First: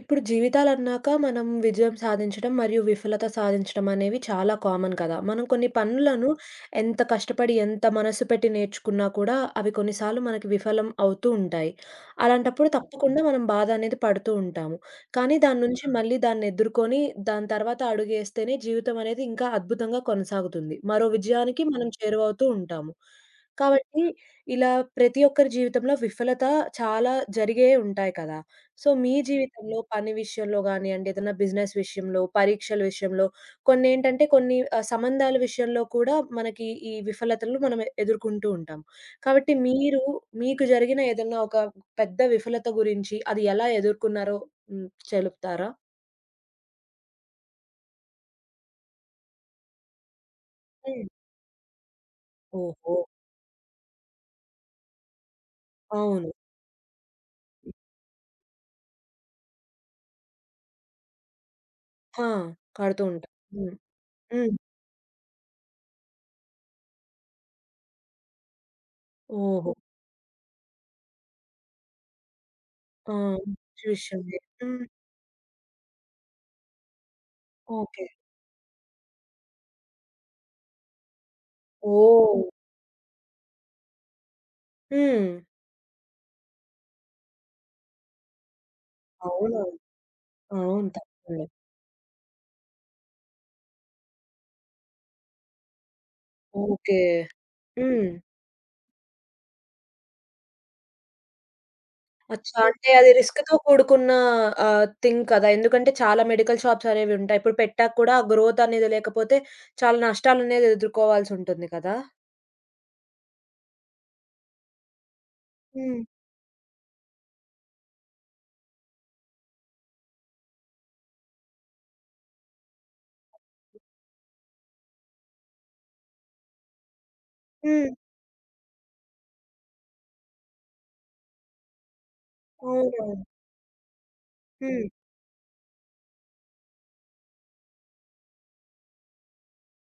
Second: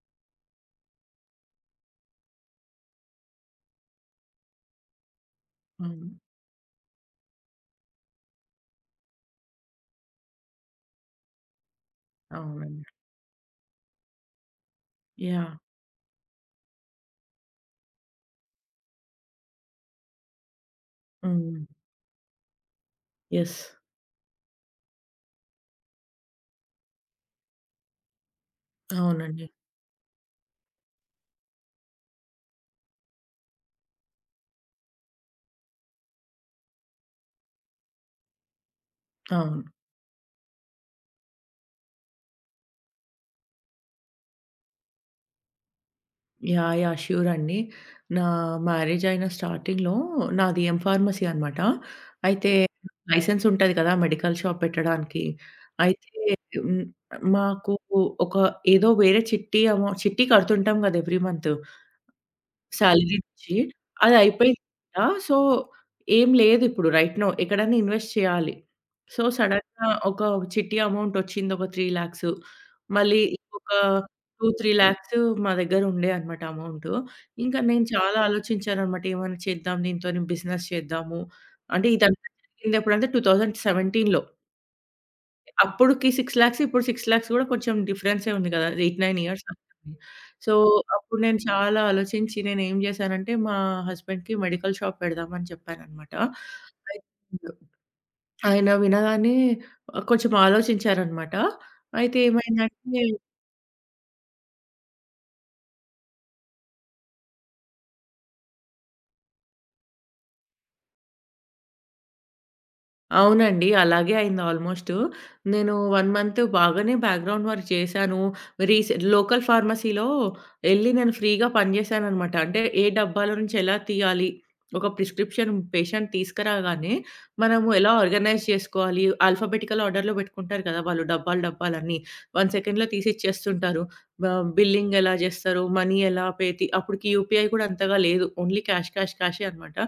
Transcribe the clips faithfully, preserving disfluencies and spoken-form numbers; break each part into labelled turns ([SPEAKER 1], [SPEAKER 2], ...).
[SPEAKER 1] ఇప్పుడు జీవితాలన్నాక మనం విజయం సాధించడం, మరియు విఫలత సాధించడం అనేవి చాలా కామన్ కదా! మనం కొన్ని
[SPEAKER 2] అవును.
[SPEAKER 1] పనులను ఎంత కష్టపడి, ఎంత మనసు పెట్టి నేర్చుకున్నా కూడా, అవి కొన్నిసార్లు మనకి విఫలం అవుతూ ఉంటాయి. అలాంటప్పుడు
[SPEAKER 2] అవునండి.
[SPEAKER 1] తప్పకుండా మనం బాధ అనేది పడుతూ ఉంటాము. కానీ
[SPEAKER 2] యాహ్!
[SPEAKER 1] దాని నుంచి మళ్ళీ దాన్ని ఎదుర్కొని, దాని తర్వాత అడుగేస్తేనే జీవితం అనేది ఇంకా అద్భుతంగా కొనసాగుతుంది. మరో
[SPEAKER 2] హ్మ్.
[SPEAKER 1] విజయానికి మనం చేరువవుతూ ఉంటాము.
[SPEAKER 2] యెస్.
[SPEAKER 1] కాబట్టి ఇలా ప్రతి ఒక్కరి జీవితంలో విఫలత చాలా జరిగే ఉంటాయి కదా! సో, మీ
[SPEAKER 2] అవునండి.
[SPEAKER 1] జీవితంలో పని విషయంలో గానియండి, ఏదైనా బిజినెస్ విషయంలో, పరీక్షల విషయంలో కొన్నేంటంటే కొన్ని ఆహ్, సంబంధాల విషయంలో కూడా మనకి ఈ విఫలతలను మనం ఎ- ఎదుర్కొంటూ ఉంటాం. కాబట్టి
[SPEAKER 2] అవును.
[SPEAKER 1] మీరు మీకు జరిగిన ఏదన్నా ఒక పెద్ద విఫలత గురించి అది ఎలా ఎదుర్కొన్నారో హ్మ్. చెలుపుతారా?
[SPEAKER 2] యాహ్! యాహ్! ష్యూర్ అండి. నా మ్యారేజ్ అయిన స్టార్టింగ్‌లో నాది ఎం
[SPEAKER 1] హ్మ్.
[SPEAKER 2] ఫార్మసీ అన్నమాట. అయితే
[SPEAKER 1] ఓహో!
[SPEAKER 2] లైసెన్స్ ఉంటది కదా! మెడికల్ షాప్ పెట్టడానికి. అయితే
[SPEAKER 1] అవును.
[SPEAKER 2] హ్మ్. మాకు ఒక ఏదో వేరే చిట్టి అమౌ చిట్టి కడుతుంటాం కదా! Every month.
[SPEAKER 1] ఆ! కడుతూ
[SPEAKER 2] సాలరీ
[SPEAKER 1] ఉంటాం.
[SPEAKER 2] నుంచి.
[SPEAKER 1] హ్మ్.
[SPEAKER 2] అది
[SPEAKER 1] హ్మ్.
[SPEAKER 2] అయిపోయిందంట. సో, ఏం లేదిప్పుడు రైట్ నౌ. ఎక్కడైనా ఇన్వెస్ట్ చేయాలి. సో,
[SPEAKER 1] ఓహో!
[SPEAKER 2] సడెన్‌గా ఒక చిట్టి అమౌంట్ వచ్చింది. ఒక మూడు,లక్షలు,
[SPEAKER 1] ఆ!
[SPEAKER 2] మళ్ళీ ఇంకొక
[SPEAKER 1] ట్యూషన్.
[SPEAKER 2] రెండు, మూడు
[SPEAKER 1] హ్మ్.
[SPEAKER 2] లాక్స్ మా దగ్గర ఉండే అన్నమాట అమౌంట్. ఇంకా నేను
[SPEAKER 1] ఓకే.
[SPEAKER 2] చాలా ఆలోచించానన్నమాట. ఏమైనా చేద్దాం దీంతోని, బిజినెస్ చేద్దాము. అంటే ఇదంతా
[SPEAKER 1] ఓహ్!
[SPEAKER 2] జరిగిందెప్పుడంటే 2017లో.
[SPEAKER 1] హ్మ్.
[SPEAKER 2] అప్పుడుకి ఆరు,లక్షలు, ఇప్పుడు ఆరు,లక్షలు కూడా కొంచెం డిఫరెన్సే ఉంది కదా! ఎనిమిది, తొమ్మిది ఇయర్స్
[SPEAKER 1] అవునవును.
[SPEAKER 2] అవుతుంది. సో,
[SPEAKER 1] అవును.
[SPEAKER 2] అప్పుడు నేను
[SPEAKER 1] తప్పకుండా.
[SPEAKER 2] చాలా ఆలోచించి నేనేం చేశానంటే, మా హస్బెండ్‌కి మెడికల్ షాప్ పెడదామని చెప్పాననమాట.
[SPEAKER 1] ఓకే.
[SPEAKER 2] అయితే
[SPEAKER 1] హ్మ్.
[SPEAKER 2] ఆయన వినగానే ఆహ్, కొంచెం ఆలోచించారనమాట. అయితే
[SPEAKER 1] అచ్చా! సో అంటే
[SPEAKER 2] ఏమైందంటే
[SPEAKER 1] అది రిస్క్‌తో కూడుకున్న ఆహ్, థింగ్ కదా! ఎందుకంటే చాలా మెడికల్ షాప్స్ అనేవి ఉంటాయి. ఇప్పుడు పెట్టాక కూడా ఆ గ్రోత్ అనేది లేకపోతే చాలా నష్టాలనేది ఎదుర్కోవాల్సుంటుంది కదా!
[SPEAKER 2] అవునండి, అలాగే అయింది ఆల్మోస్టు. నేను ఒక
[SPEAKER 1] హ్మ్.
[SPEAKER 2] మంత్ బాగానే బ్యాక్‌గ్రౌండ్ వర్క్ చేశాను. రీసె లోకల్ ఫార్మసీలో ఎళ్లి నేను ఫ్రీగా పనిచేశాననమాట. అంటే ఏ డబ్బాలో నుంచి ఎలా తీయాలి, ఒక ప్రిస్క్రిప్షన్ పేషెంట్ తీసుకురాగానే మనము
[SPEAKER 1] హ్మ్.
[SPEAKER 2] ఎలా ఆర్గనైజ్ చేసుకోవాలి, ఆల్ఫాబెటికల్ ఆర్డర్‌లో పెట్టుకుంటారు కదా వాళ్ళు డబ్బాలు డబ్బాలన్నీ. ఒక సెకండ్‌లో తీసి
[SPEAKER 1] అవునవును.
[SPEAKER 2] ఇచ్చేస్తుంటారు. ఆహ్,
[SPEAKER 1] హ్మ్.
[SPEAKER 2] బిల్లింగ్ ఎలా చేస్తారు, మనీ ఎలా పే తి అప్పటికి యూపీఐ కూడా అంతగా లేదు. ఓన్లీ క్యాష్ క్యాష్ క్యాషే అనమాట.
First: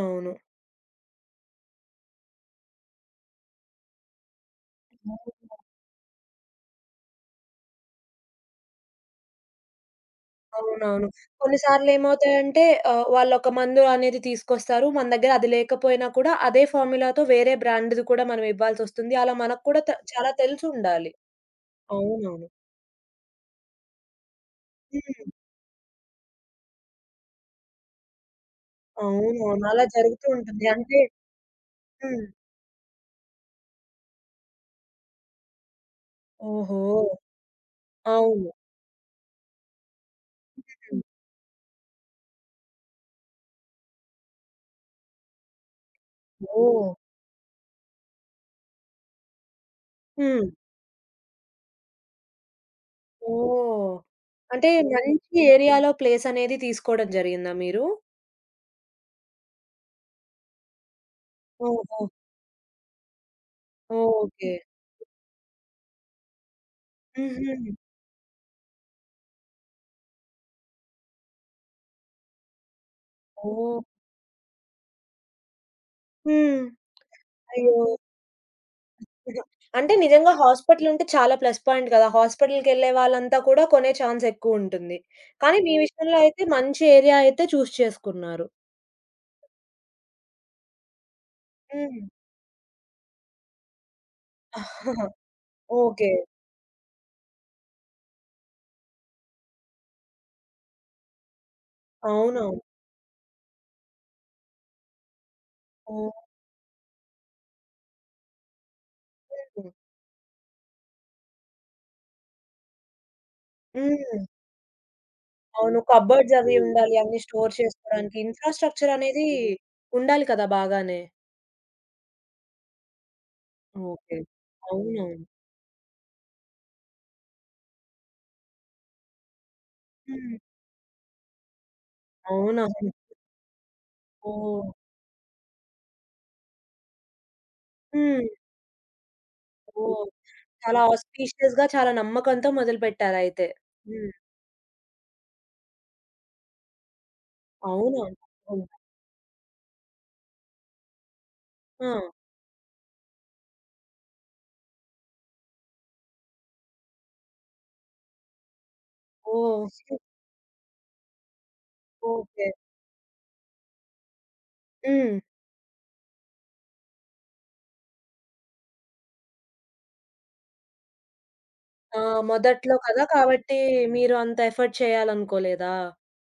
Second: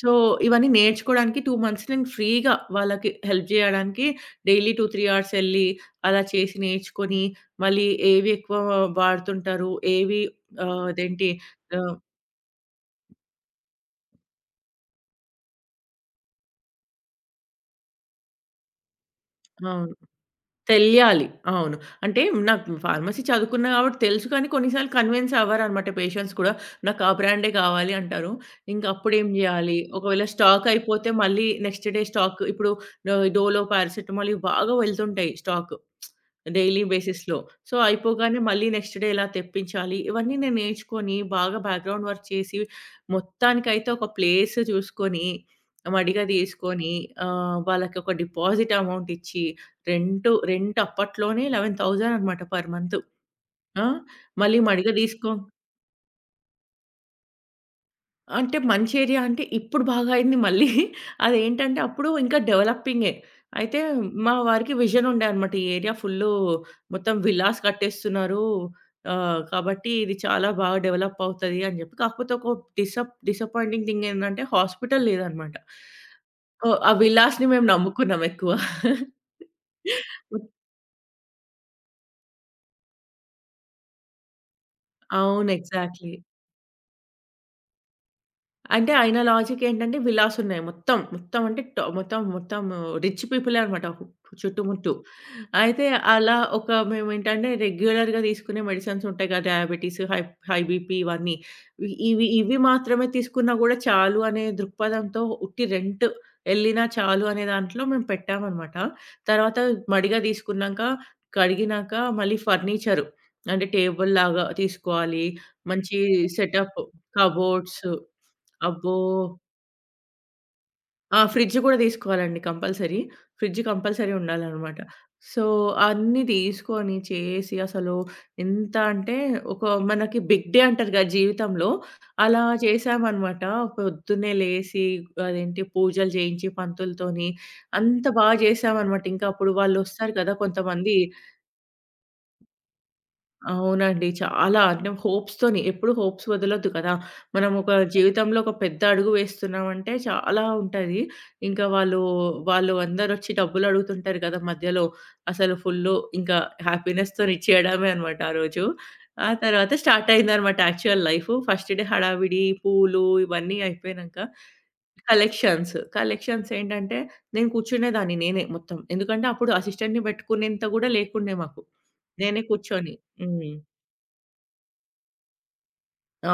[SPEAKER 2] సో, ఇవన్నీ నేర్చుకోడానికి రెండు మంత్స్ నేను ఫ్రీగా వాళ్ళకి హెల్ప్ జేయడానికి డైలీ రెండు, మూడు
[SPEAKER 1] అవును.
[SPEAKER 2] అవర్స్ ఎళ్లి, అలా చేసి నేర్చుకొని, మళ్ళీ ఏవి ఎక్కువ వాడుతుంటారు, ఏవి ఆహ్,
[SPEAKER 1] అవునవును.
[SPEAKER 2] అదేంటి
[SPEAKER 1] కొన్నిసార్లు
[SPEAKER 2] ఆహ్,
[SPEAKER 1] ఏమవుతాయంటే ఆహ్, వాళ్ళొక మందు అనేది తీసుకొస్తారు. మన దగ్గర అది లేకపోయినా కూడా అదే ఫార్ములాతో వేరే బ్రాండ్‌ది కూడా మనం ఇవ్వాల్సొస్తుంది. అలా మనకు
[SPEAKER 2] ఆ!
[SPEAKER 1] కూడా త చాలా తెలిసుండాలి.
[SPEAKER 2] తెలియాలి. అవును. అంటే
[SPEAKER 1] అవునవును.
[SPEAKER 2] నాకు ఫార్మసీ చదువుకున్నా కాబట్టి తెలుసు, కానీ కొన్నిసార్లు
[SPEAKER 1] హ్మ్.
[SPEAKER 2] కన్విన్స్ అవ్వరనమాట పేషెంట్స్ కూడా. నాకు ఆ బ్రాండే కావాలి అంటారు. ఇంక అప్పుడేం
[SPEAKER 1] అవునవును.
[SPEAKER 2] జేయాలి?
[SPEAKER 1] అలా జరుగుతూ
[SPEAKER 2] ఒకవేళ
[SPEAKER 1] ఉంటుంది.
[SPEAKER 2] స్టాక్
[SPEAKER 1] అంటే
[SPEAKER 2] అయిపోతే మళ్ళీ నెక్స్ట్ డే
[SPEAKER 1] హ్మ్.
[SPEAKER 2] స్టాక్ ఇప్పుడు ఆహ్, డోలో, పారాసెటమాల్ ఇవి బాగా వెళ్తుంటాయి స్టాక్.
[SPEAKER 1] ఓహో!
[SPEAKER 2] డైలీ బేసిస్‌లో. సో, అయిపోగానే
[SPEAKER 1] అవును.
[SPEAKER 2] మళ్ళీ నెక్స్ట్ డే ఎలా తెప్పించాలి? ఇవన్నీ నేను
[SPEAKER 1] హ్మ్.
[SPEAKER 2] నేర్చుకొని బాగా బ్యాక్‌గ్రౌండ్ వర్క్ చేసి మొత్తానికైతే ఒక ప్లేస్ చూసుకొని, మడిగా
[SPEAKER 1] ఓహ్!
[SPEAKER 2] తీసుకొని, ఆహ్, వాళ్ళకి ఒక డిపాజిట్ అమౌంట్ ఇచ్చి, రెంటు
[SPEAKER 1] హ్మ్.
[SPEAKER 2] రెంట్ అప్పట్లోనే పదకొండు వేలు అనమాట పర్ మంత్. ఆ!
[SPEAKER 1] ఓహ్!
[SPEAKER 2] మళ్ళీ
[SPEAKER 1] అంటే
[SPEAKER 2] మడిగా తీసుకో
[SPEAKER 1] మంచి ఏరియాలో ప్లేస్ అనేది తీసుకోవడం జరిగిందా మీరు?
[SPEAKER 2] అంటే మంచి ఏరియా అంటే ఇప్పుడు బాగా అయింది మళ్ళీ. అదేంటంటే
[SPEAKER 1] ఓహో!
[SPEAKER 2] అప్పుడు ఇంకా డెవలపింగే. అయితే మా
[SPEAKER 1] ఓకే.
[SPEAKER 2] వారికి విజన్ ఉండే అనమాట. ఈ ఏరియా ఫుల్లు మొత్తం విల్లాస్
[SPEAKER 1] హుహు.
[SPEAKER 2] కట్టేస్తున్నారు. ఆహ్, కాబట్టి ఇది చాలా బాగా డెవలప్ అవుతది అని చెప్పి. కాకపోతే ఒక డిసప్
[SPEAKER 1] ఓహ్!
[SPEAKER 2] డిసప్పాయింటింగ్ థింగ్ ఏందంటే హాస్పిటల్ లేదనమాట.
[SPEAKER 1] హ్మ్.
[SPEAKER 2] ఓహ్! ఆ విల్లాస్‌ని మేము
[SPEAKER 1] అయ్యో!
[SPEAKER 2] నమ్ముకున్నాం ఎక్కువ.
[SPEAKER 1] అంటే నిజంగా హాస్పిటల్ ఉంటే చాలా ప్లస్ పాయింట్ కదా! హాస్పిటల్‌కెళ్ళే వాళ్ళంతా కూడా కొనే ఛాన్స్ ఎక్కువ ఉంటుంది.
[SPEAKER 2] అవును.
[SPEAKER 1] కానీ మీ
[SPEAKER 2] ఎగ్జాక్ట్‌లీ.
[SPEAKER 1] విషయంలో అయితే మంచి ఏరియా అయితే చూస్ చేసుకున్నారు.
[SPEAKER 2] అంటే ఆయన లాజిక్ ఏంటంటే విల్లాస్ ఉన్నాయి. మొత్తం, మొత్తం అంటే ట
[SPEAKER 1] హ్మ్.
[SPEAKER 2] మొత్తం, మొత్తం రిచ్ పీపులే అనమాట చుట్టుముట్టు. అయితే
[SPEAKER 1] ఓకే.
[SPEAKER 2] అలా ఒక మేమేంటంటే రెగ్యులర్‌గా తీసుకునే మెడిసిన్స్ ఉంటాయి కదా! డయాబెటిస్, హై హై బీపీ ఇవన్నీ. ఇ ఇవి
[SPEAKER 1] అవునవును.
[SPEAKER 2] ఇవి మాత్రమే తీసుకున్నా గూడా చాలు అనే దృక్పథంతో, ఉట్టి రెంట్
[SPEAKER 1] ఓహ్!
[SPEAKER 2] ఎళ్ళినా చాలు అనే దాంట్లో మేము పెట్టామనమాట. తర్వాత మడిగా తీసుకున్నాక, కడిగినాక మళ్ళీ ఫర్నిచరు. అంటే
[SPEAKER 1] హ్మ్.
[SPEAKER 2] టేబుల్‌లాగా తీసుకోవాలి.
[SPEAKER 1] అవును.
[SPEAKER 2] మంచి
[SPEAKER 1] కబోర్డ్స్ అవి
[SPEAKER 2] సెటప్,
[SPEAKER 1] ఉండాలి. అన్నీ స్టోర్
[SPEAKER 2] కబోర్డ్స్.
[SPEAKER 1] చేసుకోడానికి. ఇన్‌ఫ్రాస్ట్రక్చర్
[SPEAKER 2] అబ్బో!
[SPEAKER 1] అనేది ఉండాలి కదా! బాగానే.
[SPEAKER 2] ఆ! ఫ్రిడ్జ్ కూడా తీసుకోవాలండి కంపల్సరీ. Fridge compulsory
[SPEAKER 1] okay.
[SPEAKER 2] ఉండాలనమాట.
[SPEAKER 1] అవునవును.
[SPEAKER 2] సో, అన్నీ తీసుకొని, చేసి, అసలు ఎంత అంటే ఒక మనకి
[SPEAKER 1] హ్మ్.
[SPEAKER 2] బిగ్ డే అంటారు కదా జీవితంలో, అలా
[SPEAKER 1] అవునవును.
[SPEAKER 2] చేశామనమాట. పొద్దున్నే
[SPEAKER 1] ఓహ్!
[SPEAKER 2] లేసి అదేంటి పూజలు చేయించి పంతులతోని అంత
[SPEAKER 1] హ్మ్.
[SPEAKER 2] బాగా చేశామనమాట. ఇంకా అప్పుడు
[SPEAKER 1] ఓహ్!
[SPEAKER 2] వాళ్ళొస్తారు కదా
[SPEAKER 1] చాలా
[SPEAKER 2] కొంతమంది.
[SPEAKER 1] ఆస్పీషియస్‌గా చాలా నమ్మకంతో మొదలుపెట్టారయితే.
[SPEAKER 2] అవునండి.
[SPEAKER 1] హ్మ్.
[SPEAKER 2] చాలా అంటే హోప్స్‌తోని, ఎప్పుడు హోప్స్ వదలొద్దు కదా! మనం ఒక
[SPEAKER 1] అవునవును.
[SPEAKER 2] జీవితంలో ఒక
[SPEAKER 1] అవును.
[SPEAKER 2] పెద్ద అడుగు వేస్తున్నామంటే చాలా ఉంటది. ఇంకా
[SPEAKER 1] ఆ!
[SPEAKER 2] వాళ్ళు, వాళ్ళు అందరొచ్చి డబ్బులు అడుగుతుంటారు కదా! మధ్యలో అసలు ఫుల్లు ఇంకా హ్యాపీనెస్‌తోని ఇచ్చేయడమే అనమాట ఆ రోజు. ఆ తర్వాత
[SPEAKER 1] ఓహ్!
[SPEAKER 2] స్టార్ట్ అయిందనమాట యాక్చువల్ లైఫు. ఫస్ట్ డే హడావిడి,
[SPEAKER 1] ఓకే.
[SPEAKER 2] పూలు ఇవన్నీ అయిపోయినంక
[SPEAKER 1] హ్మ్.
[SPEAKER 2] కలెక్షన్స్. కలెక్షన్స్ ఏంటంటే నేను కూర్చునేదాన్ని, నేనే మొత్తం. ఎందుకంటే అప్పుడు అసిస్టెంట్‌ని పెట్టుకునేంత గూడా లేకుండే మాకు.
[SPEAKER 1] ఆ!
[SPEAKER 2] నేనే
[SPEAKER 1] మొదట్లో
[SPEAKER 2] కూర్చొని
[SPEAKER 1] కదా!
[SPEAKER 2] హ్మ్.
[SPEAKER 1] కాబట్టి మీరు అంత ఎఫర్ట్ చేయాలనుకోలేదా?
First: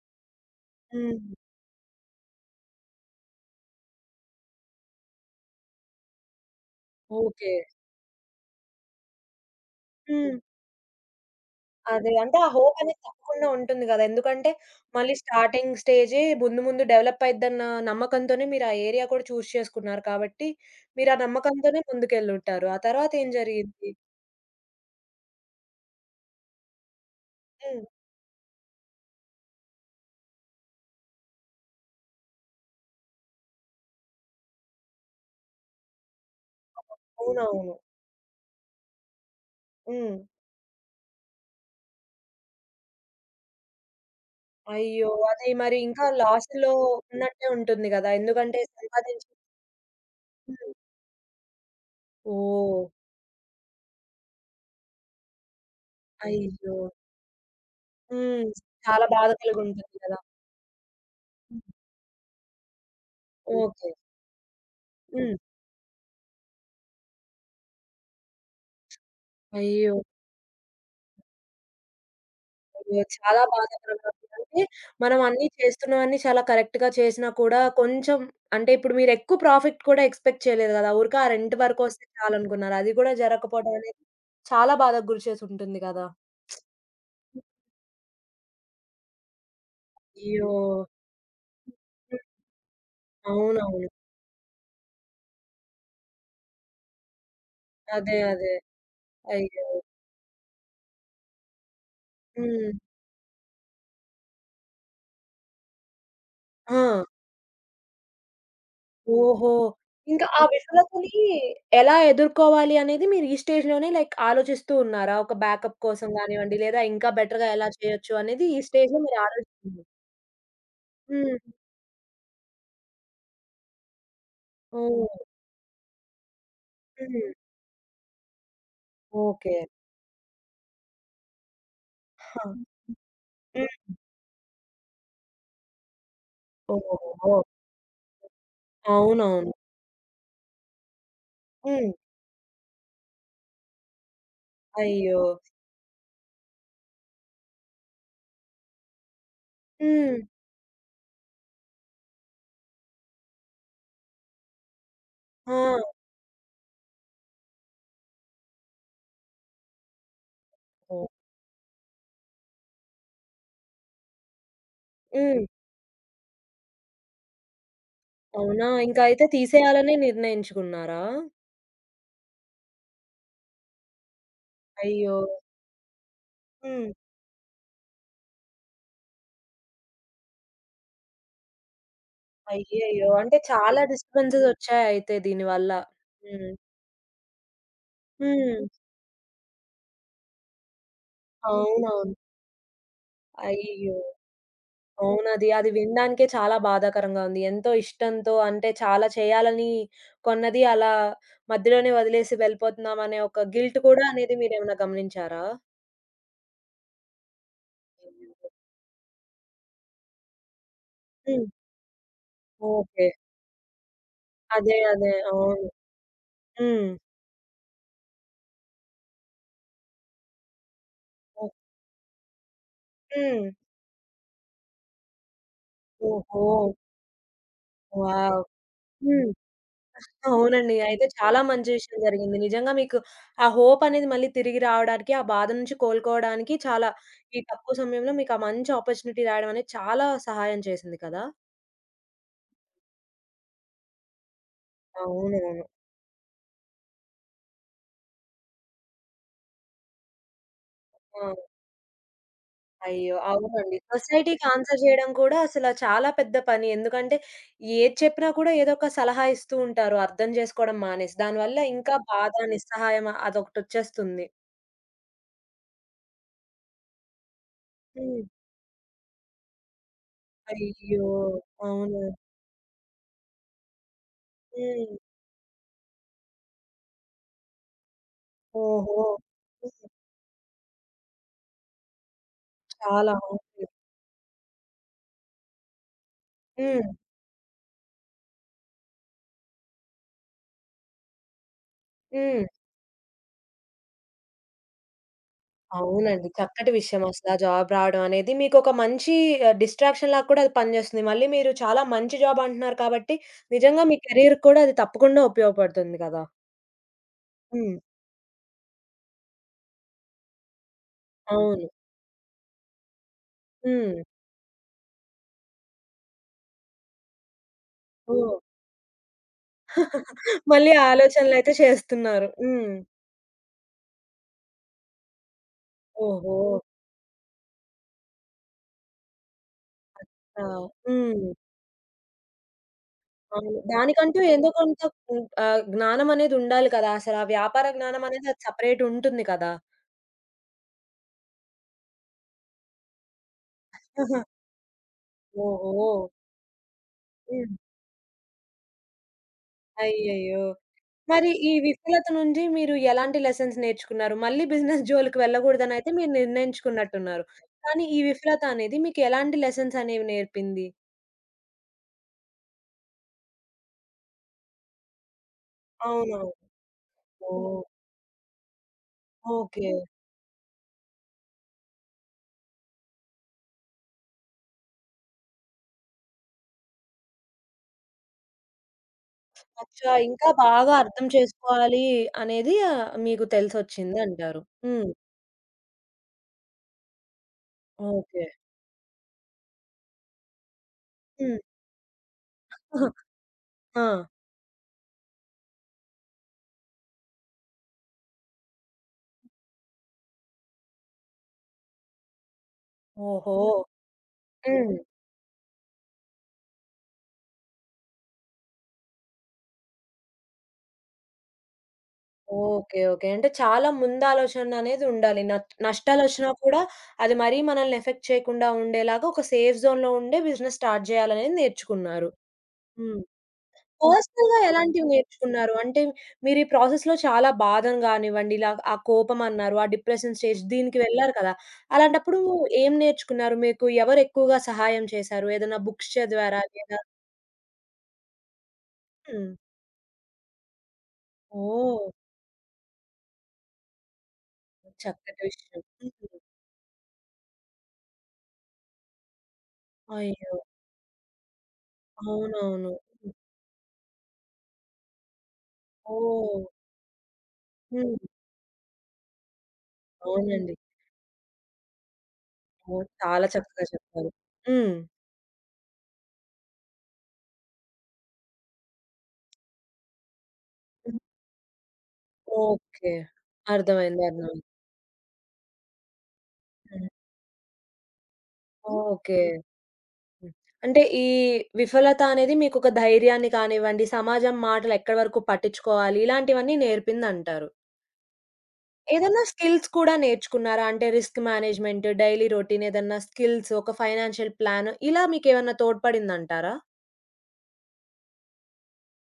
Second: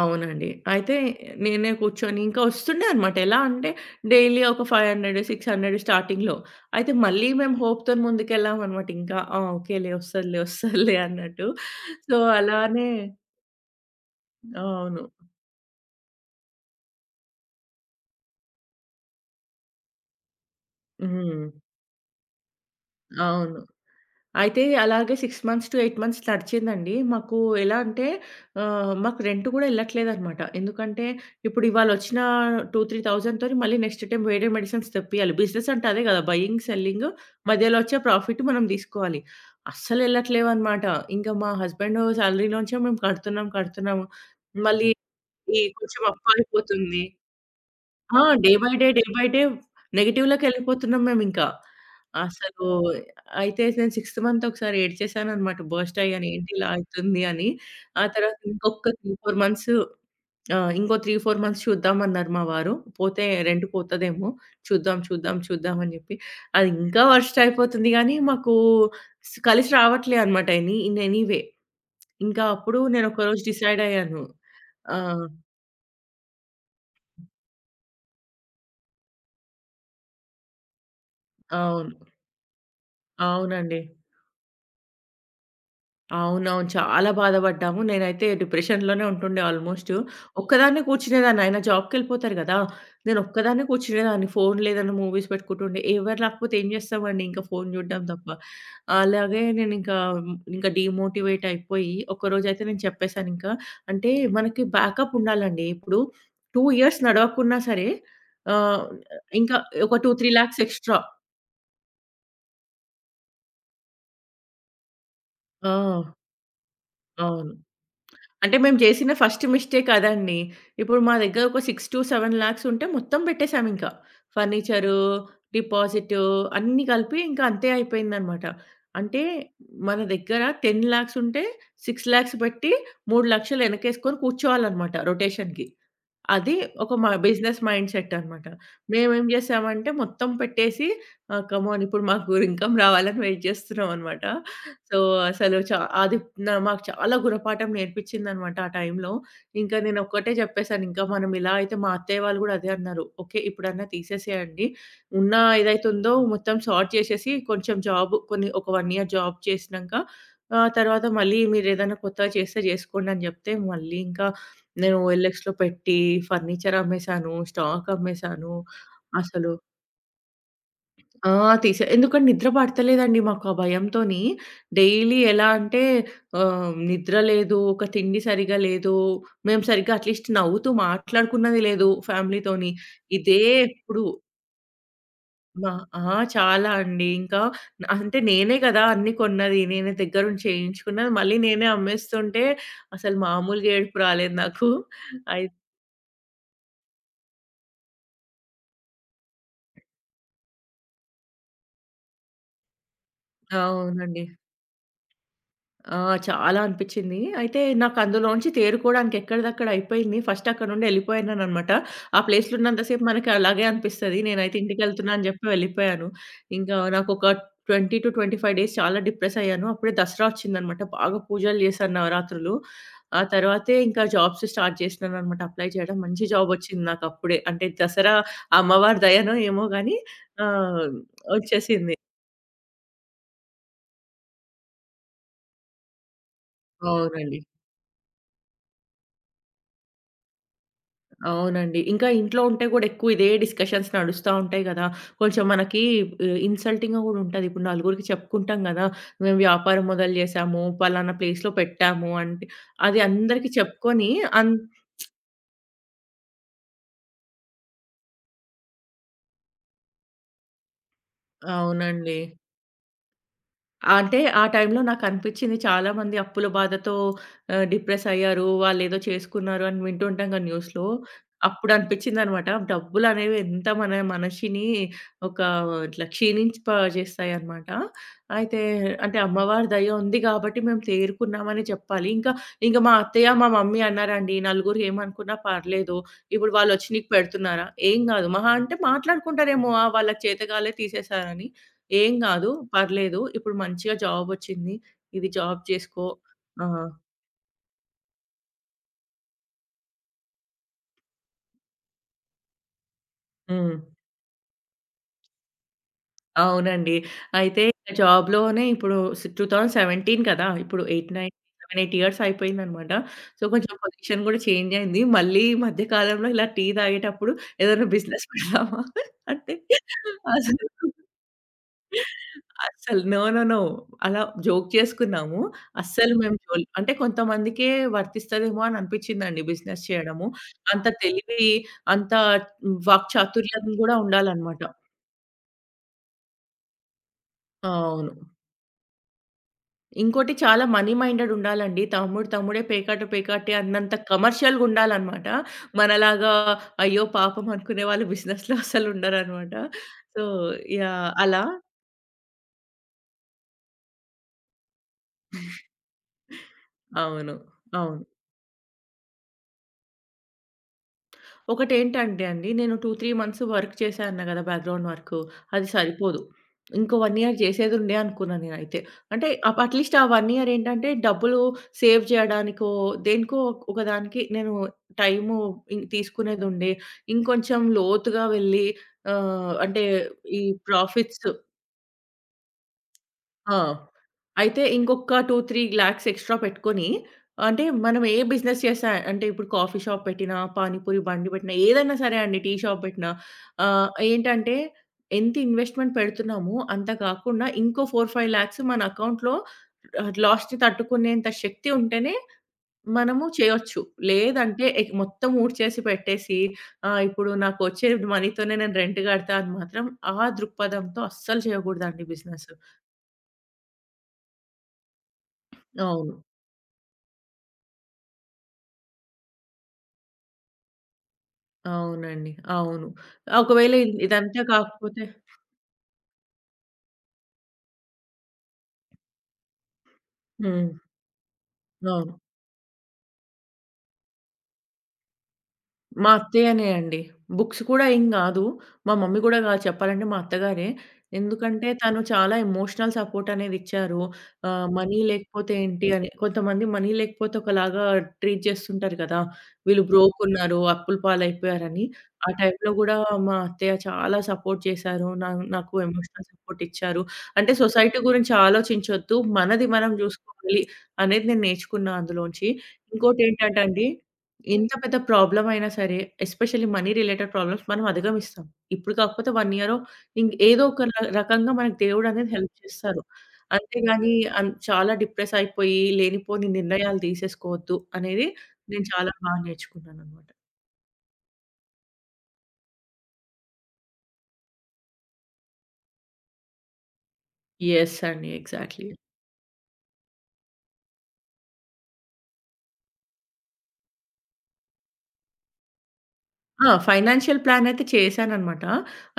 [SPEAKER 2] అవునండి. అయితే
[SPEAKER 1] హ్మ్.
[SPEAKER 2] నేనే కూర్చొని ఇంకా వస్తుండే అన్నమాట. ఎలా అంటే డైలీ ఒక ఐదు వందలు, ఆరు వందలు స్టార్టింగ్‌లో. అయితే మళ్ళీ
[SPEAKER 1] ఓకే.
[SPEAKER 2] మేము హోప్‌తోని ముందుకెళ్ళామన్నమాట ఇంకా. ఆ! ఓకేలే
[SPEAKER 1] హ్మ్.
[SPEAKER 2] వస్తదిలే, వస్తదిలే అన్నట్టు.
[SPEAKER 1] అదే.
[SPEAKER 2] సో,
[SPEAKER 1] అంటే ఆ హోప్
[SPEAKER 2] అలానే
[SPEAKER 1] అనేది తప్పకుండా ఉంటుంది గదా! ఎందుకంటే
[SPEAKER 2] అవును.
[SPEAKER 1] మళ్ళీ స్టార్టింగ్ స్టేజే ముందు ముందు డెవలప్ అయిద్దన్న నమ్మకంతోనే మీరు ఆ ఏరియా కూడా చూజ్ చేసుకున్నారు కాబట్టి, మీరు ఆ
[SPEAKER 2] హ్మ్.
[SPEAKER 1] నమ్మకంతోనే ముందుకెళ్ళుంటారు. ఆ తర్వాత ఏం
[SPEAKER 2] అవును.
[SPEAKER 1] జరిగింది?
[SPEAKER 2] అయితే అలాగే ఆరు మంత్స్ టు ఎనిమిది మంత్స్ నడిచిందండి. మాకు ఎలా
[SPEAKER 1] హ్మ్.
[SPEAKER 2] అంటే ఆహ్, మాకు రెంట్ కూడా ఎళ్ళట్లేదనమాట. ఎందుకంటే ఇప్పుడు ఇవాళొచ్చిన రెండు, మూడు వేలు తోని మళ్ళీ నెక్స్ట్ టైమ్ వేరే మెడిసిన్స్ తెప్పియాలి. బిజినెస్ అంటే అదే గదా! బయింగ్, సెల్లింగ్
[SPEAKER 1] అవునవును.
[SPEAKER 2] మధ్యలో వచ్చే ప్రాఫిట్ మనం దీసుకోవాలి.
[SPEAKER 1] హ్మ్.
[SPEAKER 2] అస్సలెళ్ళట్లేవనమాట. ఇంకా మా హస్బెండ్ సాలరీలోంచే మేము కడుతున్నాం, కడుతున్నాము. మళ్ళీ
[SPEAKER 1] అయ్యో! అది
[SPEAKER 2] ఈ
[SPEAKER 1] మరి
[SPEAKER 2] కొంచెం
[SPEAKER 1] ఇంకా
[SPEAKER 2] అప్పు
[SPEAKER 1] లాస్‌లో
[SPEAKER 2] అయిపోతుంది.
[SPEAKER 1] ఉన్నట్టే ఉంటుంది గదా!
[SPEAKER 2] ఆ! డే
[SPEAKER 1] ఎందుకంటే
[SPEAKER 2] బై డే, డే బై
[SPEAKER 1] సంపాదించి
[SPEAKER 2] డే
[SPEAKER 1] హ్మ్.
[SPEAKER 2] నెగెటివ్‌లోకెళ్ళిపోతున్నాం మేమింకా. అసలు
[SPEAKER 1] ఓహ్!
[SPEAKER 2] అయితే నేను సిక్స్త్ మంత్ ఒకసారి ఏడ్చేసాననమాట, బర్స్ట్ అయ్యాను. ఏంటి ఇలా
[SPEAKER 1] అయ్యో!
[SPEAKER 2] అయితుంది అని. ఆ తర్వాత
[SPEAKER 1] హ్మ్.
[SPEAKER 2] ఇంకొక
[SPEAKER 1] చాలా
[SPEAKER 2] 3,
[SPEAKER 1] బాధ
[SPEAKER 2] 4 మంత్స్
[SPEAKER 1] కలిగుంటుంది గదా!
[SPEAKER 2] ఆహ్, ఇంకో మూడు, నాలుగు మంత్స్ చూద్దామన్నారు మా వారు. పోతే రెంట్
[SPEAKER 1] ఓకే.
[SPEAKER 2] పోతదేమో చూద్దాం,
[SPEAKER 1] హ్మ్.
[SPEAKER 2] చూద్దాం, చూద్దాం అని జెప్పి, అది ఇంకా వర్స్ట్ అయిపోతుంది గానీ మాకు స్ కలిసి
[SPEAKER 1] అయ్యో!
[SPEAKER 2] రావట్లే అనమాట ఎనీ ఇన్ ఎనీ వే. ఇంకా అప్పుడు
[SPEAKER 1] అయ్యో! చాలా
[SPEAKER 2] నేనొకరోజు డిసైడ్
[SPEAKER 1] బాధాకరంగా
[SPEAKER 2] అయ్యాను.
[SPEAKER 1] ఉందంటే,
[SPEAKER 2] ఆ!
[SPEAKER 1] మనం అన్నీ చేస్తున్నవన్నీ చాలా కరెక్ట్‌గా చేసినా కూడా కొంచెం అంటే ఇప్పుడు మీరెక్కువ ప్రాఫిట్ కూడా ఎక్స్‌పెక్ట్ చేయలేదు గదా! ఊరికే ఆ రెంట్
[SPEAKER 2] అవును.
[SPEAKER 1] వరకొస్తే చాలనుకున్నారు. అది గూడా జరగకపోవడం
[SPEAKER 2] అవునండి.
[SPEAKER 1] అనేది చాలా బాధకు గురి చేసి ఉంటుంది గదా!
[SPEAKER 2] అవునవును. చాలా బాధపడ్డాము. నేనైతే డిప్రెషన్‌లోనే ఉంటుండే ఆల్‌మోస్ట్.
[SPEAKER 1] అయ్యో!
[SPEAKER 2] ఒక్కదాన్నే కూర్చునేదాన్ని. ఆయన
[SPEAKER 1] హ్మ్.
[SPEAKER 2] జాబ్‌కెళ్ళిపోతారు గదా! నేనొక్కదాన్నే
[SPEAKER 1] అవునవును.
[SPEAKER 2] కూర్చునేదాన్ని. ఫోన్ లేదన్నా మూవీస్ పెట్టుకుంటుండే. ఎవరు లేకపోతే ఏం చేస్తామండి ఇంకా ఫోన్ చూడడం
[SPEAKER 1] అదే.
[SPEAKER 2] తప్ప.
[SPEAKER 1] అదే.
[SPEAKER 2] అలాగే
[SPEAKER 1] అయ్యో!
[SPEAKER 2] నేనింకా ఇంకా ఇంకా డీమోటివేట్ అయిపోయి ఒకరోజైతే
[SPEAKER 1] హ్మ్.
[SPEAKER 2] నేను చెప్పేసానింకా. అంటే మనకి బ్యాకప్ ఉండాలండి. ఇప్పుడు రెండు ఇయర్స్
[SPEAKER 1] ఆ!
[SPEAKER 2] నడవకున్నా సరే ఆహ్,
[SPEAKER 1] ఓహో!
[SPEAKER 2] ఇంకా ఒక రెండు,
[SPEAKER 1] ఇంకా
[SPEAKER 2] మూడు
[SPEAKER 1] ఆ
[SPEAKER 2] లాక్స్ ఎక్స్‌ట్రా.
[SPEAKER 1] విఫలతని ఎలా ఎదుర్కోవాలి అనేది మీరు ఈ స్టేజ్‌లోనే లైక్ ఆలోచిస్తూ ఉన్నారా? ఒక
[SPEAKER 2] ఆ!
[SPEAKER 1] బ్యాకప్ కోసం గానివ్వండి, లేదా ఇంకా బెటర్‌గా
[SPEAKER 2] అవును.
[SPEAKER 1] ఎలా చేయొచ్చు అనేది
[SPEAKER 2] అంటే
[SPEAKER 1] ఈ
[SPEAKER 2] మేము
[SPEAKER 1] స్టేజ్‌లో
[SPEAKER 2] చేసిన
[SPEAKER 1] మీరు
[SPEAKER 2] ఫస్ట్
[SPEAKER 1] ఆలోచిస్తున్నారు.
[SPEAKER 2] మిస్టేక్ అదండి. ఇప్పుడు మా
[SPEAKER 1] హ్మ్.
[SPEAKER 2] దగ్గర ఒక ఆరు,లక్షలు-ఏడు,లక్షలు ఉంటే మొత్తం పెట్టేసామింకా. ఫర్నిచరు,
[SPEAKER 1] ఓహ్!
[SPEAKER 2] డిపాజిటు అన్నీ కలిపి
[SPEAKER 1] హ్మ్.
[SPEAKER 2] ఇంకా అంతే అయిపోయిందనమాట. అంటే
[SPEAKER 1] ఓకే.
[SPEAKER 2] మన దగ్గర పది,లక్షలు ఉంటే ఆరు,లక్షలు
[SPEAKER 1] ఆ!
[SPEAKER 2] పెట్టి మూడు,లక్షలు
[SPEAKER 1] హ్మ్.
[SPEAKER 2] ఎనకేసుకొని కూర్చోవాలనమాట రొటేషన్‌కి. అది ఒక మ
[SPEAKER 1] ఓహోహో!
[SPEAKER 2] బిజినెస్ మైండ్ సెట్ అనమాట. మేమేం
[SPEAKER 1] అవునవును.
[SPEAKER 2] జేసామంటే మొత్తం పెట్టేసి ఆహ్, కమాన్
[SPEAKER 1] హ్మ్.
[SPEAKER 2] ఇప్పుడు మాకు ఇన్‌కమ్ రావాలని వెయిట్ జేస్తున్నామనమాట. సో,
[SPEAKER 1] అయ్యో!
[SPEAKER 2] అసలు చా అది నా మాకు చాలా గుణపాఠం నేర్పించిందనమాట ఆ టైంలో. ఇంకా
[SPEAKER 1] హ్మ్.
[SPEAKER 2] నేనొక్కటే చెప్పేసాను, ఇంకా మనం ఇలా అయితే మా అత్తయ్య వాళ్ళు గూడా అదే అన్నారు. "ఓకే. ఇప్పుడన్నా తీసేసేయండి. ఉన్న
[SPEAKER 1] ఆ!
[SPEAKER 2] ఏదైతే ఉందో మొత్తం సార్ట్ చేసేసి, కొంచెం జాబ్ కొన్ని ఒక 1 ఇయర్ జాబ్ చేసినంక ఆహ్, తర్వాత
[SPEAKER 1] ఓహ్!
[SPEAKER 2] మళ్ళీ మీరేదైనా కొత్తగా చేస్తే జేసుకోండి" అని జెప్తే మళ్ళీ ఇంకా నేను
[SPEAKER 1] హ్మ్.
[SPEAKER 2] ఓఎల్ఎక్స్‌లో పెట్టి ఫర్నిచర్ అమ్మేసాను, స్టాక్ అమ్మేసాను.
[SPEAKER 1] అవునా? ఇంక అయితే
[SPEAKER 2] అసలు
[SPEAKER 1] తీసేయాలనే నిర్ణయించుకున్నారా?
[SPEAKER 2] ఆ! తీసే ఎందుకంటే నిద్ర పడతలేదండి మాకు ఆ భయంతోని.
[SPEAKER 1] అయ్యో!
[SPEAKER 2] డైలీ ఎలా అంటే ఆహ్,
[SPEAKER 1] హ్మ్.
[SPEAKER 2] నిద్ర లేదు, ఒక తిండి సరిగ్గా లేదు, మేము సరిగ్గా అట్‌లీస్ట్ నవ్వుతూ మాట్లాడుకున్నది లేదు ఫ్యామిలీతోని.
[SPEAKER 1] అయ్యయ్యో! అంటే
[SPEAKER 2] ఇదే
[SPEAKER 1] చాలా
[SPEAKER 2] ఎప్పుడు
[SPEAKER 1] డిస్టర్బెన్సెస్ వచ్చాయయితే దీనివల్ల.
[SPEAKER 2] మా ఆ!
[SPEAKER 1] హ్మ్.
[SPEAKER 2] చాలా అండి. ఇంకా అంటే నేనే
[SPEAKER 1] హ్మ్.
[SPEAKER 2] కదా అన్నీ కొన్నది, నేనే దగ్గరుండి చేయించుకున్నది, మళ్ళీ నేనే
[SPEAKER 1] అవునవును.
[SPEAKER 2] అమ్మేస్తుంటే అసలు మామూలుగా
[SPEAKER 1] అయ్యో!
[SPEAKER 2] ఏడుపు రాలేదు నాకు.
[SPEAKER 1] అవునది.
[SPEAKER 2] అయి
[SPEAKER 1] అది అది వినడానికే చాలా బాధాకరంగా ఉంది. ఎంతో ఇష్టంతో అంటే చాలా చేయాలని కొన్నది అలా మధ్యలోనే వదిలేసి వెళ్ళిపోతున్నామనే ఒక గిల్ట్ కూడా
[SPEAKER 2] అవునండి.
[SPEAKER 1] అనేది మీరేమైనా గమనించారా?
[SPEAKER 2] ఆ! చాలా అనిపిచ్చింది. అయితే నాకు అందులోంచి తేరుకోవడానికి ఎక్కడిదక్కడ అయిపోయింది. ఫస్ట్ అక్కడ నుండి
[SPEAKER 1] హ్మ్.
[SPEAKER 2] ఎళ్ళిపోయినాననమాట. ఆ ప్లేస్‌లో ఉన్నంత సేపు
[SPEAKER 1] ఓకే.
[SPEAKER 2] మనకి అలాగే అనిపిస్తది. నేనైతే
[SPEAKER 1] అదే. అదే.
[SPEAKER 2] ఇంటికెళ్తున్నా అని జెప్పి
[SPEAKER 1] అవును.
[SPEAKER 2] వెళ్ళిపోయాను. ఇంకా
[SPEAKER 1] హ్మ్.
[SPEAKER 2] నాకొక ఇరవై నుంచి ఇరవై ఐదు డేస్ చాలా డిప్రెస్ అయ్యాను. అప్పుడే దసరా వచ్చిందనమాట. బాగా
[SPEAKER 1] ఓహ్!
[SPEAKER 2] పూజలు జేశాను నవరాత్రులు. ఆ
[SPEAKER 1] హ్మ్.
[SPEAKER 2] తర్వాతే ఇంకా జాబ్స్ స్టార్ట్ జేసినాననమాట అప్లై చేయడం. మంచి
[SPEAKER 1] ఓహో!
[SPEAKER 2] జాబ్ వచ్చింది నాకప్పుడే. అంటే దసరా
[SPEAKER 1] వావ్!
[SPEAKER 2] అమ్మవారి
[SPEAKER 1] హ్మ్.
[SPEAKER 2] దయనో ఏమో గానీ
[SPEAKER 1] అవునండి.
[SPEAKER 2] ఆహ్,
[SPEAKER 1] అయితే చాలా మంచి
[SPEAKER 2] వచ్చేసింది.
[SPEAKER 1] విషయం జరిగింది. నిజంగా మీకు ఆ హోప్ అనేది మళ్ళీ తిరిగి రావడానికి, ఆ బాధ నుంచి కోలుకోవడానికి చాలా ఈ
[SPEAKER 2] అవునండి.
[SPEAKER 1] తక్కువ సమయంలో మీకు ఆ మంచి ఆపర్చునిటీ రావడం అనేది చాలా సహాయం చేసింది కదా!
[SPEAKER 2] అవునండి. ఇంకా ఇంట్లో ఉంటే గూడా ఎక్కువ ఇదే డిస్కషన్స్ నడుస్తా ఉంటాయి గదా! కొంచెం
[SPEAKER 1] అవునవును.
[SPEAKER 2] మనకి ఆహ్, ఇన్సల్టింగ్‌గా గూడా ఉంటది. ఇప్పుడు నలుగురికి చెప్పుకుంటాం గదా! మేము వ్యాపారం మొదలు జేసాము, పలానా
[SPEAKER 1] ఆ!
[SPEAKER 2] ప్లేస్‌లో పెట్టాము అంటే, అది
[SPEAKER 1] అయ్యో!
[SPEAKER 2] అందరికి
[SPEAKER 1] అవునండి.
[SPEAKER 2] చెప్పుకొని
[SPEAKER 1] సొసైటీకి
[SPEAKER 2] అన్
[SPEAKER 1] ఆన్సర్ చేయడం కూడా అసల చాలా పెద్ద పని. ఎందుకంటే ఏది చెప్పినా కూడా ఏదో ఒక సలహా ఇస్తూ ఉంటారు. అర్థం చేసుకోవడం మానేసి. దానివల్ల ఇంకా
[SPEAKER 2] అవునండి.
[SPEAKER 1] బాధ, నిస్సహాయం
[SPEAKER 2] అంటే
[SPEAKER 1] అదొకటొచ్చేస్తుంది.
[SPEAKER 2] ఆ టైంలో నాకనిపిచ్చింది చాలామంది అప్పుల బాధతో ఆహ్, డిప్రెస్
[SPEAKER 1] హ్మ్.
[SPEAKER 2] అయ్యారు. వాళ్ళేదో చేసుకున్నారు అని వింటుంటాం కదా న్యూస్‌లో.
[SPEAKER 1] అయ్యో! అవునా!
[SPEAKER 2] అప్పుడనిపిచ్చిందనమాట. డబ్బులనేవి ఎంత మన మనిషిని
[SPEAKER 1] హ్మ్.
[SPEAKER 2] ఒక ఇట్లా క్షీణింపజేస్తాయనమాట. అయితే
[SPEAKER 1] ఓహో!
[SPEAKER 2] అంటే అమ్మవారి
[SPEAKER 1] హ్మ్.
[SPEAKER 2] దయ ఉంది గాబట్టి మేము తేరుకున్నామనే చెప్పాలి. ఇంకా, ఇంక మా
[SPEAKER 1] చాలా.
[SPEAKER 2] అత్తయ్య, మా
[SPEAKER 1] ఓకే.
[SPEAKER 2] మమ్మీ అన్నారండి, "నలుగురు ఏమనుకున్నా పర్లేదు. ఇప్పుడు వాళ్ళొచ్చి
[SPEAKER 1] హ్మ్.
[SPEAKER 2] నీకు పెడుతున్నారా?" "ఏం గాదు. మహా అంటే మాట్లాడుకుంటారేమో ఆ! వాళ్ళకి చేతగాలే తీసేశారని." ఏం
[SPEAKER 1] హ్మ్.
[SPEAKER 2] గాదు. పర్లేదు. ఇప్పుడు మంచిగా జాబొచ్చింది. ఇది జాబ్ చేసుకో.
[SPEAKER 1] అవునండి.
[SPEAKER 2] ఆ!
[SPEAKER 1] చక్కటి విషయం అసలా జాబ్ రావడం అనేది. మీకొక మంచి ఆహ్, డిస్ట్రాక్షన్ లాగా కూడా అది పనిచేస్తుంది. మళ్ళీ మీరు చాలా మంచి జాబ్ అంటున్నారు కాబట్టి,
[SPEAKER 2] హ్మ్.
[SPEAKER 1] నిజంగా మీ కెరియర్ కూడా అది తప్పకుండా ఉపయోగపడుతుంది కదా!
[SPEAKER 2] అవునండి. అయితే
[SPEAKER 1] హ్మ్.
[SPEAKER 2] జాబ్‌లోనే ఇప్పుడు స్ రెండు వేల పదిహేడు కదా! ఇప్పుడు 8,
[SPEAKER 1] అవును.
[SPEAKER 2] 9, ఏడు, ఎనిమిది ఇయర్స్ అయిపోయిందనమాట. సో, కొంచెం
[SPEAKER 1] హ్మ్.
[SPEAKER 2] పొజిషన్ గూడా చేంజ్ అయింది. మళ్ళీ ఈ మధ్య కాలంలో ఇలా టీ తాగేటప్పుడు ఏదైనా బిజినెస్
[SPEAKER 1] ఓహ్!
[SPEAKER 2] పెడదామా అంటే అసలు
[SPEAKER 1] మళ్ళీ ఆలోచనలయితే చేస్తున్నారు. హ్మ్.
[SPEAKER 2] అస్సలు నో, నో, నో. అలా జోక్ చేసుకున్నాము. అస్సలు
[SPEAKER 1] ఓహో!
[SPEAKER 2] మేము జోల్ అంటే కొంతమందికే వర్తిస్తదేమో అని అనిపిచ్చిందండి బిజినెస్ చేయడము.
[SPEAKER 1] ఆ!
[SPEAKER 2] అంత
[SPEAKER 1] హ్మ్.
[SPEAKER 2] తెలివి, అంత
[SPEAKER 1] అవును.
[SPEAKER 2] వాక్చాతుర్యం గూడా
[SPEAKER 1] దానికంటూ ఏందో
[SPEAKER 2] ఉండాలనమాట.
[SPEAKER 1] కొంత హ్మ్, ఆహ్, జ్ఞానం అనేది ఉండాలి కదా! అసలు ఆ వ్యాపార జ్ఞానం
[SPEAKER 2] అవును.
[SPEAKER 1] అనేది అది సెపరేట్ ఉంటుంది కదా!
[SPEAKER 2] ఇంకోటి చాలా మనీ మైండెడ్ ఉండాలండి. తమ్ముడు తమ్ముడే పేకాట పేకాటే అన్నంత కమర్షియల్‌గా ఉండాలనమాట.
[SPEAKER 1] ఓహో!
[SPEAKER 2] మనలాగా అయ్యో పాపం
[SPEAKER 1] హ్మ్.
[SPEAKER 2] అనుకునే వాళ్ళు బిజినెస్‌లో అస్సలుండరనమాట. సో
[SPEAKER 1] అయ్యయ్యో!
[SPEAKER 2] యాహ్!
[SPEAKER 1] మరి
[SPEAKER 2] అలా
[SPEAKER 1] ఈ విఫలత నుండి మీరు ఎలాంటి లెసన్స్ నేర్చుకున్నారు? మళ్ళీ బిజినెస్ జోలికి వెళ్ళకూడదనయితే మీరు నిర్ణయించుకున్నట్టున్నారు.
[SPEAKER 2] అవును.
[SPEAKER 1] కానీ ఈ
[SPEAKER 2] అవును.
[SPEAKER 1] విఫలత అనేది మీకు ఎలాంటి లెసన్స్ అనేవి నేర్పింది?
[SPEAKER 2] ఒకటేంటంటే అండి, నేను రెండు, మూడు మంత్స్ వర్క్ చేశా అన్నా గదా! Background work. అది సరిపోదు.
[SPEAKER 1] అవునవును.
[SPEAKER 2] ఇంకో ఒక ఇయర్
[SPEAKER 1] ఓహ్!
[SPEAKER 2] చేసేదుండే అనుకున్నా నేనైతే. అంటే అప్
[SPEAKER 1] ఓకే.
[SPEAKER 2] అట్‌లీస్ట్ ఆ ఒక ఇయర్ ఏంటంటే డబ్బులు సేవ్ జేయడానికో, దేనికో ఒకదానికి నేను టైము ఇన్ తీసుకునేదుండే. ఇంకొంచెం లోతుగా వెళ్ళి ఆహ్, అంటే
[SPEAKER 1] అచ్చా! ఇంకా
[SPEAKER 2] ఈ
[SPEAKER 1] బాగా అర్థం
[SPEAKER 2] ప్రాఫిట్స్
[SPEAKER 1] చేసుకోవాలి అనేది ఆహ్, మీకు
[SPEAKER 2] ఆ!
[SPEAKER 1] తెలిసొచ్చిందంటారు.
[SPEAKER 2] అయితే
[SPEAKER 1] హ్మ్.
[SPEAKER 2] ఇంకొక రెండు, మూడు లాక్స్ ఎక్స్‌ట్రా పెట్టుకొని, అంటే మనం ఏ
[SPEAKER 1] ఓకే.
[SPEAKER 2] బిజినెస్ చేసా అంటే ఇప్పుడు కాఫీ షాప్ పెట్టినా, పానీపూరి బండి
[SPEAKER 1] హ్మ్.
[SPEAKER 2] పెట్టినా, ఏదైనా సరే అండి, టీ షాప్ పెట్టినా
[SPEAKER 1] ఆ!
[SPEAKER 2] ఆహ్, ఏంటంటే ఎంత ఇన్వెస్ట్‌మెంట్ పెడుతున్నామో అంత కాకుండా ఇంకో నాలుగు, ఐదు లాక్స్ మన అకౌంట్‌లో ఆహ్, లాస్‌ని తట్టుకునేంత శక్తి ఉంటేనే మనము
[SPEAKER 1] ఓహో!
[SPEAKER 2] చేయొచ్చు. లేదంటే
[SPEAKER 1] హ్మ్.
[SPEAKER 2] ఎక్ మొత్తం ఊడ్చేసి పెట్టేసి ఆహ్, ఇప్పుడు నాకొచ్చే మనీతోనే నేను రెంట్ కడతా అని మాత్రం ఆ దృక్పథంతో అస్సలు చేయకూడదండి బిజినెస్.
[SPEAKER 1] ఓకే. ఓకే. అంటే చాలా ముందాలోచననేది ఉండాలి. నట్
[SPEAKER 2] అవును.
[SPEAKER 1] నష్టాలొచ్చినా కూడా అది మరీ మనల్ని ఎఫెక్ట్ చేయకుండా ఉండేలాగా ఒక సేఫ్ జోన్‌లో ఉండే బిజినెస్ స్టార్ట్ జేయాలనేది నేర్చుకున్నారు.
[SPEAKER 2] అవునండి. అవును.
[SPEAKER 1] హ్మ్.
[SPEAKER 2] ఒకవేళ
[SPEAKER 1] పర్సనల్‌గా
[SPEAKER 2] ఇదంతా
[SPEAKER 1] ఎలాంటివి
[SPEAKER 2] కాకపోతే
[SPEAKER 1] నేర్చుకున్నారు? అంటే మీరు ఈ ప్రాసెస్‌లో చాలా బాధను గానివ్వండి, ఇలా ఆ కోపం అన్నారు, ఆ డిప్రెషన్ స్టేజ్
[SPEAKER 2] హ్మ్.
[SPEAKER 1] దీనికి వెళ్లారు కదా!
[SPEAKER 2] అవును.
[SPEAKER 1] అలాంటప్పుడు ఏం నేర్చుకున్నారు? మీకు ఎవరు ఎక్కువగా సహాయం చేశారు? ఏదైనా బుక్స్
[SPEAKER 2] మా
[SPEAKER 1] చదివారా?
[SPEAKER 2] అత్తయ్యనే
[SPEAKER 1] లేదా
[SPEAKER 2] అండి. బుక్స్ కూడా ఏం గాదు. మా మమ్మీ
[SPEAKER 1] హ్మ్.
[SPEAKER 2] గూడా గాదు, చెప్పాలంటే మా అత్తగారే. ఎందుకంటే
[SPEAKER 1] ఓహ్!
[SPEAKER 2] తను చాలా ఎమోషనల్ సపోర్ట్ అనేది ఇచ్చారు. ఆహ్, మనీ
[SPEAKER 1] చక్కటి
[SPEAKER 2] లేకపోతే
[SPEAKER 1] విషయం.
[SPEAKER 2] ఏంటి అని,
[SPEAKER 1] హ్మ్.
[SPEAKER 2] కొంతమంది మనీ లేకపోతే ఒకలాగా ట్రీట్ చేస్తుంటారు కదా! వీళ్ళు బ్రోక్
[SPEAKER 1] అయ్యో!
[SPEAKER 2] ఉన్నారు, అప్పుల పాలైపోయారని. ఆ
[SPEAKER 1] అవునవును.
[SPEAKER 2] టైంలో గూడా
[SPEAKER 1] హ్మ్.
[SPEAKER 2] మా అత్తయ్య చాలా సపోర్ట్ చేశారు. నా నాకు ఎమోషనల్
[SPEAKER 1] ఓహ్!
[SPEAKER 2] సపోర్ట్ ఇచ్చారు. అంటే
[SPEAKER 1] హ్మ్.
[SPEAKER 2] సొసైటీ గురించి ఆలోచించొద్దు, మనది మనం
[SPEAKER 1] అవునండి.
[SPEAKER 2] జూసుకోవాలి అనేది నేను నేర్చుకున్నా అందులోంచి.
[SPEAKER 1] ఓహ్! చాలా
[SPEAKER 2] ఇంకోటేంటంటే
[SPEAKER 1] చక్కగా
[SPEAKER 2] అండి,
[SPEAKER 1] చెప్పారు.
[SPEAKER 2] ఎంత
[SPEAKER 1] హ్మ్.
[SPEAKER 2] పెద్ద ప్రాబ్లమ్ అయినా సరే, ఎస్పెషల్లీ మనీ రిలేటెడ్ ప్రాబ్లమ్స్ మనం అధిగమిస్తాం. ఇప్పుడు కాకపోతే ఒక ఇయరో, ఇం ఏదో ఒక
[SPEAKER 1] హ్మ్.
[SPEAKER 2] ర రకంగా మనకు దేవుడు అనేది హెల్ప్
[SPEAKER 1] ఓకే.
[SPEAKER 2] చేస్తారు.
[SPEAKER 1] అర్థమైంది.
[SPEAKER 2] అంతేగాని
[SPEAKER 1] అర్థమైంది.
[SPEAKER 2] అన్ చాలా డిప్రెస్ అయిపోయి, లేనిపోని
[SPEAKER 1] హ్మ్.
[SPEAKER 2] నిర్ణయాలు తీసేసుకోవద్దు అనేది నేను చాలా
[SPEAKER 1] ఓకే.
[SPEAKER 2] బాగా నేర్చుకున్నాననమాట.
[SPEAKER 1] హ్మ్. అంటే ఈ విఫలత అనేది మీకొక ధైర్యాన్ని కానివ్వండి, సమాజం మాటలు ఎక్కడి వరకు పట్టించుకోవాలి ఇలాంటివన్నీ నేర్పిందంటారు.
[SPEAKER 2] యెస్ అండి. ఎగ్జాక్ట్‌లీ.
[SPEAKER 1] ఏదన్నా స్కిల్స్ కూడా నేర్చుకున్నారా? అంటే రిస్క్ మేనేజ్‌మెంట్, డైలీ రొటీన్ ఏదన్నా స్కిల్స్, ఒక ఫైనాన్షియల్ ప్లాన్ ఇలా మీకేమన్నా తోడ్పడిందంటారా?
[SPEAKER 2] ఆ! ఫైనాన్షియల్ ప్లానయితే చేశాననమాట.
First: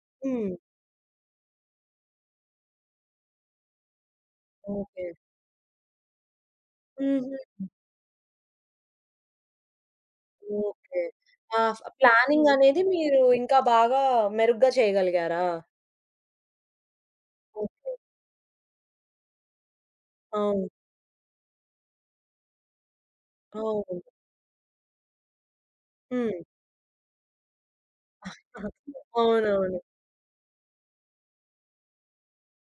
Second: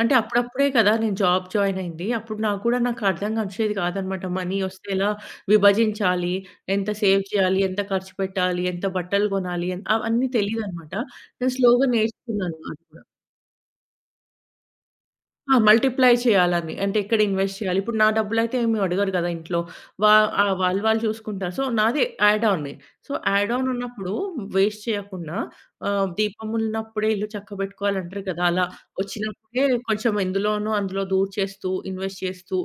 [SPEAKER 2] అంటే
[SPEAKER 1] హ్మ్.
[SPEAKER 2] అప్పుడప్పుడే కదా నేను జాబ్ జాయినయింది. అప్పుడు నాకు గూడా నాకర్థం వచ్చేది కాదనమాట. మనీ వస్తే
[SPEAKER 1] ఓకే.
[SPEAKER 2] ఎలా విభజించాలి? ఎంత హ్మ్. సేవ్
[SPEAKER 1] హుహు.
[SPEAKER 2] చేయాలి? ఎంత ఖర్చు పెట్టాలి? ఎంత బట్టలు గొనాలి? అన్ అవన్నీ తెలీదనమాట.
[SPEAKER 1] ఓకే.
[SPEAKER 2] నేను
[SPEAKER 1] ఆ! ఫ్
[SPEAKER 2] స్లోగా
[SPEAKER 1] ప్లానింగ్
[SPEAKER 2] నేర్చుకున్నాను అది
[SPEAKER 1] అనేది
[SPEAKER 2] కూడా.
[SPEAKER 1] మీరు ఇంకా బాగా మెరుగ్గా చేయగలిగారా?
[SPEAKER 2] ఆ! మల్టిప్లై చేయాలని. అంటే ఎక్కడ ఇన్వెస్ట్ చేయాలి?
[SPEAKER 1] ఓకే.
[SPEAKER 2] ఇప్పుడు నా డబ్బులైతే ఏమి అడగరు కదా ఇంట్లో. వా ఆహ్,
[SPEAKER 1] అవును.
[SPEAKER 2] వాళ్ళు వాళ్ళు చూసుకుంటారు. సో, నాది యాడ్ ఆనే. సో, యాడ్ ఆన్
[SPEAKER 1] అవును.
[SPEAKER 2] ఉన్నప్పుడు వేస్ట్ చేయకుండా, ఆహ్,
[SPEAKER 1] హ్మ్.
[SPEAKER 2] దీపం ఉన్నప్పుడే ఇల్లు చక్కబెట్టుకోవాలంటారు కదా! అలా వచ్చినప్పుడే
[SPEAKER 1] అవునవును.
[SPEAKER 2] కొంచెం ఎందులోనో అందులో దూర్చేస్తూ, ఇన్వెస్ట్ చేస్తూ,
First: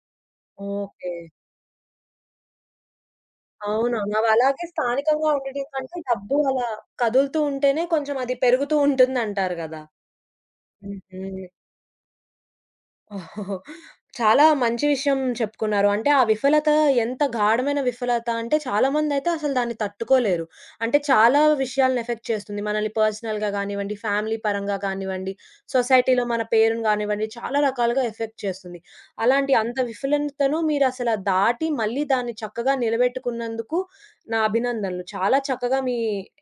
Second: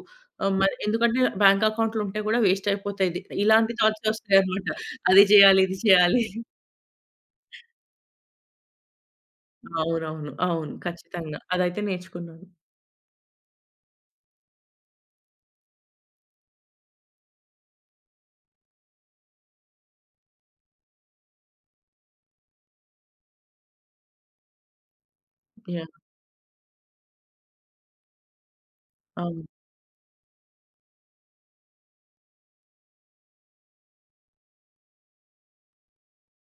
[SPEAKER 2] ఆహ్, మరి
[SPEAKER 1] ఓకే.
[SPEAKER 2] ఎందుకంటే బ్యాంక్ అకౌంట్‌లు ఉంటే కూడా వేస్ట్ అయిపోతాయి. ఇలాంటి థాట్సే
[SPEAKER 1] అవునవును. అవలాగే
[SPEAKER 2] వస్తాయన్నమాట. అది
[SPEAKER 1] స్థానికంగా
[SPEAKER 2] చేయాలి,
[SPEAKER 1] ఉండడం
[SPEAKER 2] ఇది
[SPEAKER 1] కంటే
[SPEAKER 2] చేయాలి.
[SPEAKER 1] డబ్బు అలా కదులుతూ ఉంటేనే కొంచెం అది పెరుగుతూ ఉంటుందంటారు గదా!
[SPEAKER 2] అవునవును. అవును. ఖచ్చితంగా.
[SPEAKER 1] హుహు.
[SPEAKER 2] అదైతే నేర్చుకున్నాను.
[SPEAKER 1] ఓహో! చాలా మంచి విషయం చెప్పుకున్నారు. అంటే ఆ విఫలత ఎంత గాఢమైన విఫలత అంటే చాలామందైతే అసలు దాన్ని తట్టుకోలేరు. అంటే చాలా విషయాలను ఎఫెక్ట్ చేస్తుంది. మనల్ని పర్సనల్‌గా గానివ్వండి, ఫ్యామిలీ పరంగా గానివ్వండి,
[SPEAKER 2] యాహ్!
[SPEAKER 1] సొసైటీలో మన పేరుని గానివ్వండి చాలా రకాలుగా ఎఫెక్ట్ చేస్తుంది.
[SPEAKER 2] అవును.
[SPEAKER 1] అలాంటి అంత విఫలతను మీరసల దాటి మళ్ళీ దాన్ని చక్కగా నిలబెట్టుకున్నందుకు నా అభినందనలు. చాలా చక్కగా మీ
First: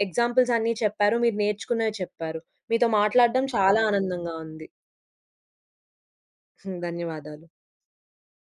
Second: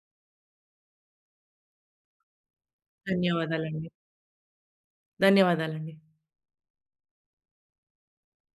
[SPEAKER 1] ఎగ్జాంపుల్స్ అన్నీ చెప్పారు. మీరు నేర్చుకున్నవి చెప్పారు. మీతో మాట్లాడడం చాలా
[SPEAKER 2] ధన్యవాదాలండి.
[SPEAKER 1] ఆనందంగా ఉంది.
[SPEAKER 2] ధన్యవాదాలండి.
[SPEAKER 1] ధన్యవాదాలు.